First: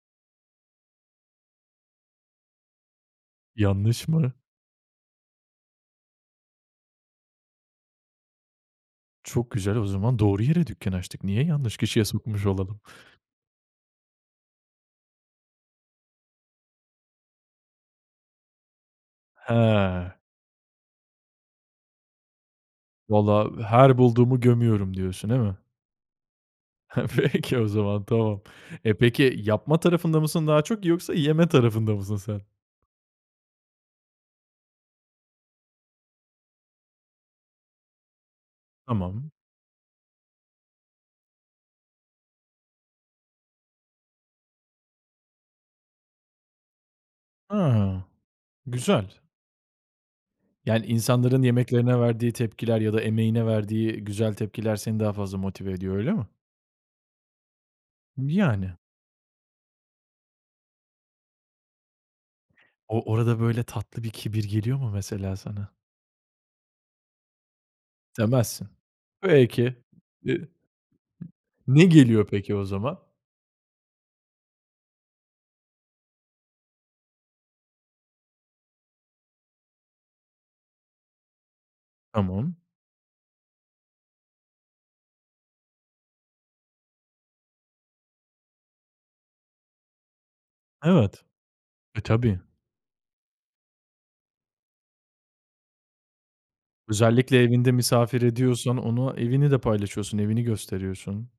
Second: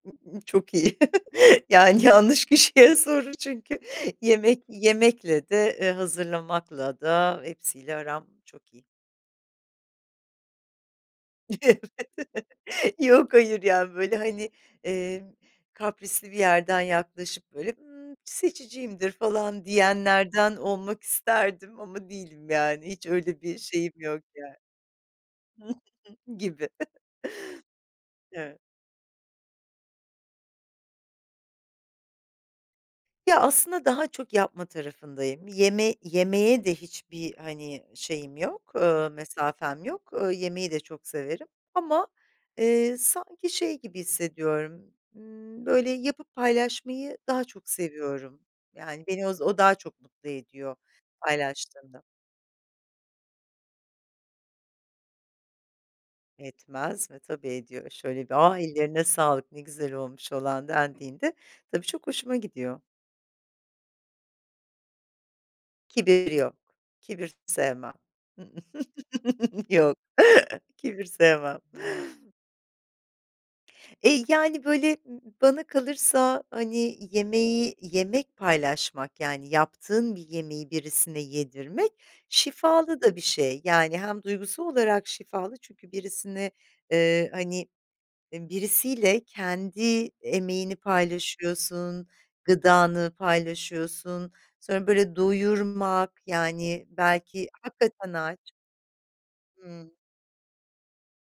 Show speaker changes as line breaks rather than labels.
Iıı, çok iyi, yani, yanlış kişiye soru çünkü
Yanlış mı?
yemek yemekle de, eee, hazırlamakla da hepsiyle aram çok iyi.
Çok güzel o zaman doğru yere dükkân açtık. Niye yanlış
Evet.
kişiye sormuş olalım?
Yok, hayır, ya böyle, hani, eee, kaprisli bir yerden yaklaşıp böyle, ımm, seçiciyimdir falan
Ha.
diyenlerden olmak isterdim ama değilim, yani, hiç öyle
Valla,
bir şeyim
her
yok
bulduğumu
yani,
gömüyorum diyorsun, değil mi?
gibi.
Heh, peki o zaman tamam.
Evet.
E, peki, yapma tarafında mısın daha çok yoksa yeme tarafında mısın sen?
Ya, aslında daha çok yapma tarafındayım, yeme yemeğe de hiçbir, hani, şeyim yok, ııı,
Tamam.
mesafem yok, ııı, yemeği de çok severim ama, eee, sanki şey gibi hissediyorum, ımm, böyle, yapıp paylaşmayı daha çok
Ha.
seviyorum. Yani,
Güzel.
beni oz o daha çok mutlu ediyor
Yani, insanların yemeklerine
paylaştığımda.
verdiği tepkiler ya da emeğine verdiği güzel tepkiler, seni daha fazla motive ediyor öyle mi?
Etmez mi, tabii ediyor, şöyle bir, "A,
Yani.
ellerine sağlık, ne güzel" olmuş." falan dendiğinde, tabii çok hoşuma gidiyor.
O orada böyle tatlı bir kibir geliyor mu, mesela sana?
Kibir yok, kibir sevmem, ı
Demezsin.
ıh.
Peki.
Yok,
E
kibir sevmem.
Ne geliyor peki o zaman?
Eee, yani, böyle, bana kalırsa, hani, yemeği, yemek paylaşmak, yani, yaptığın bir yemeği birisine yedirmek
Tamam.
şifalı da bir şey. Yani, hem duygusal olarak şifalı çünkü birisini, ııı, hani, birisiyle kendi emeğini
Evet. E,
paylaşıyorsun,
tabii.
gıdanı paylaşıyorsun, sonra, böyle, doyurmak, yani,
Özellikle
belki
evinde
hakikaten
misafir
aç.
ediyorsan onu, evini de
Hımm.
paylaşıyorsun, evini gösteriyorsun.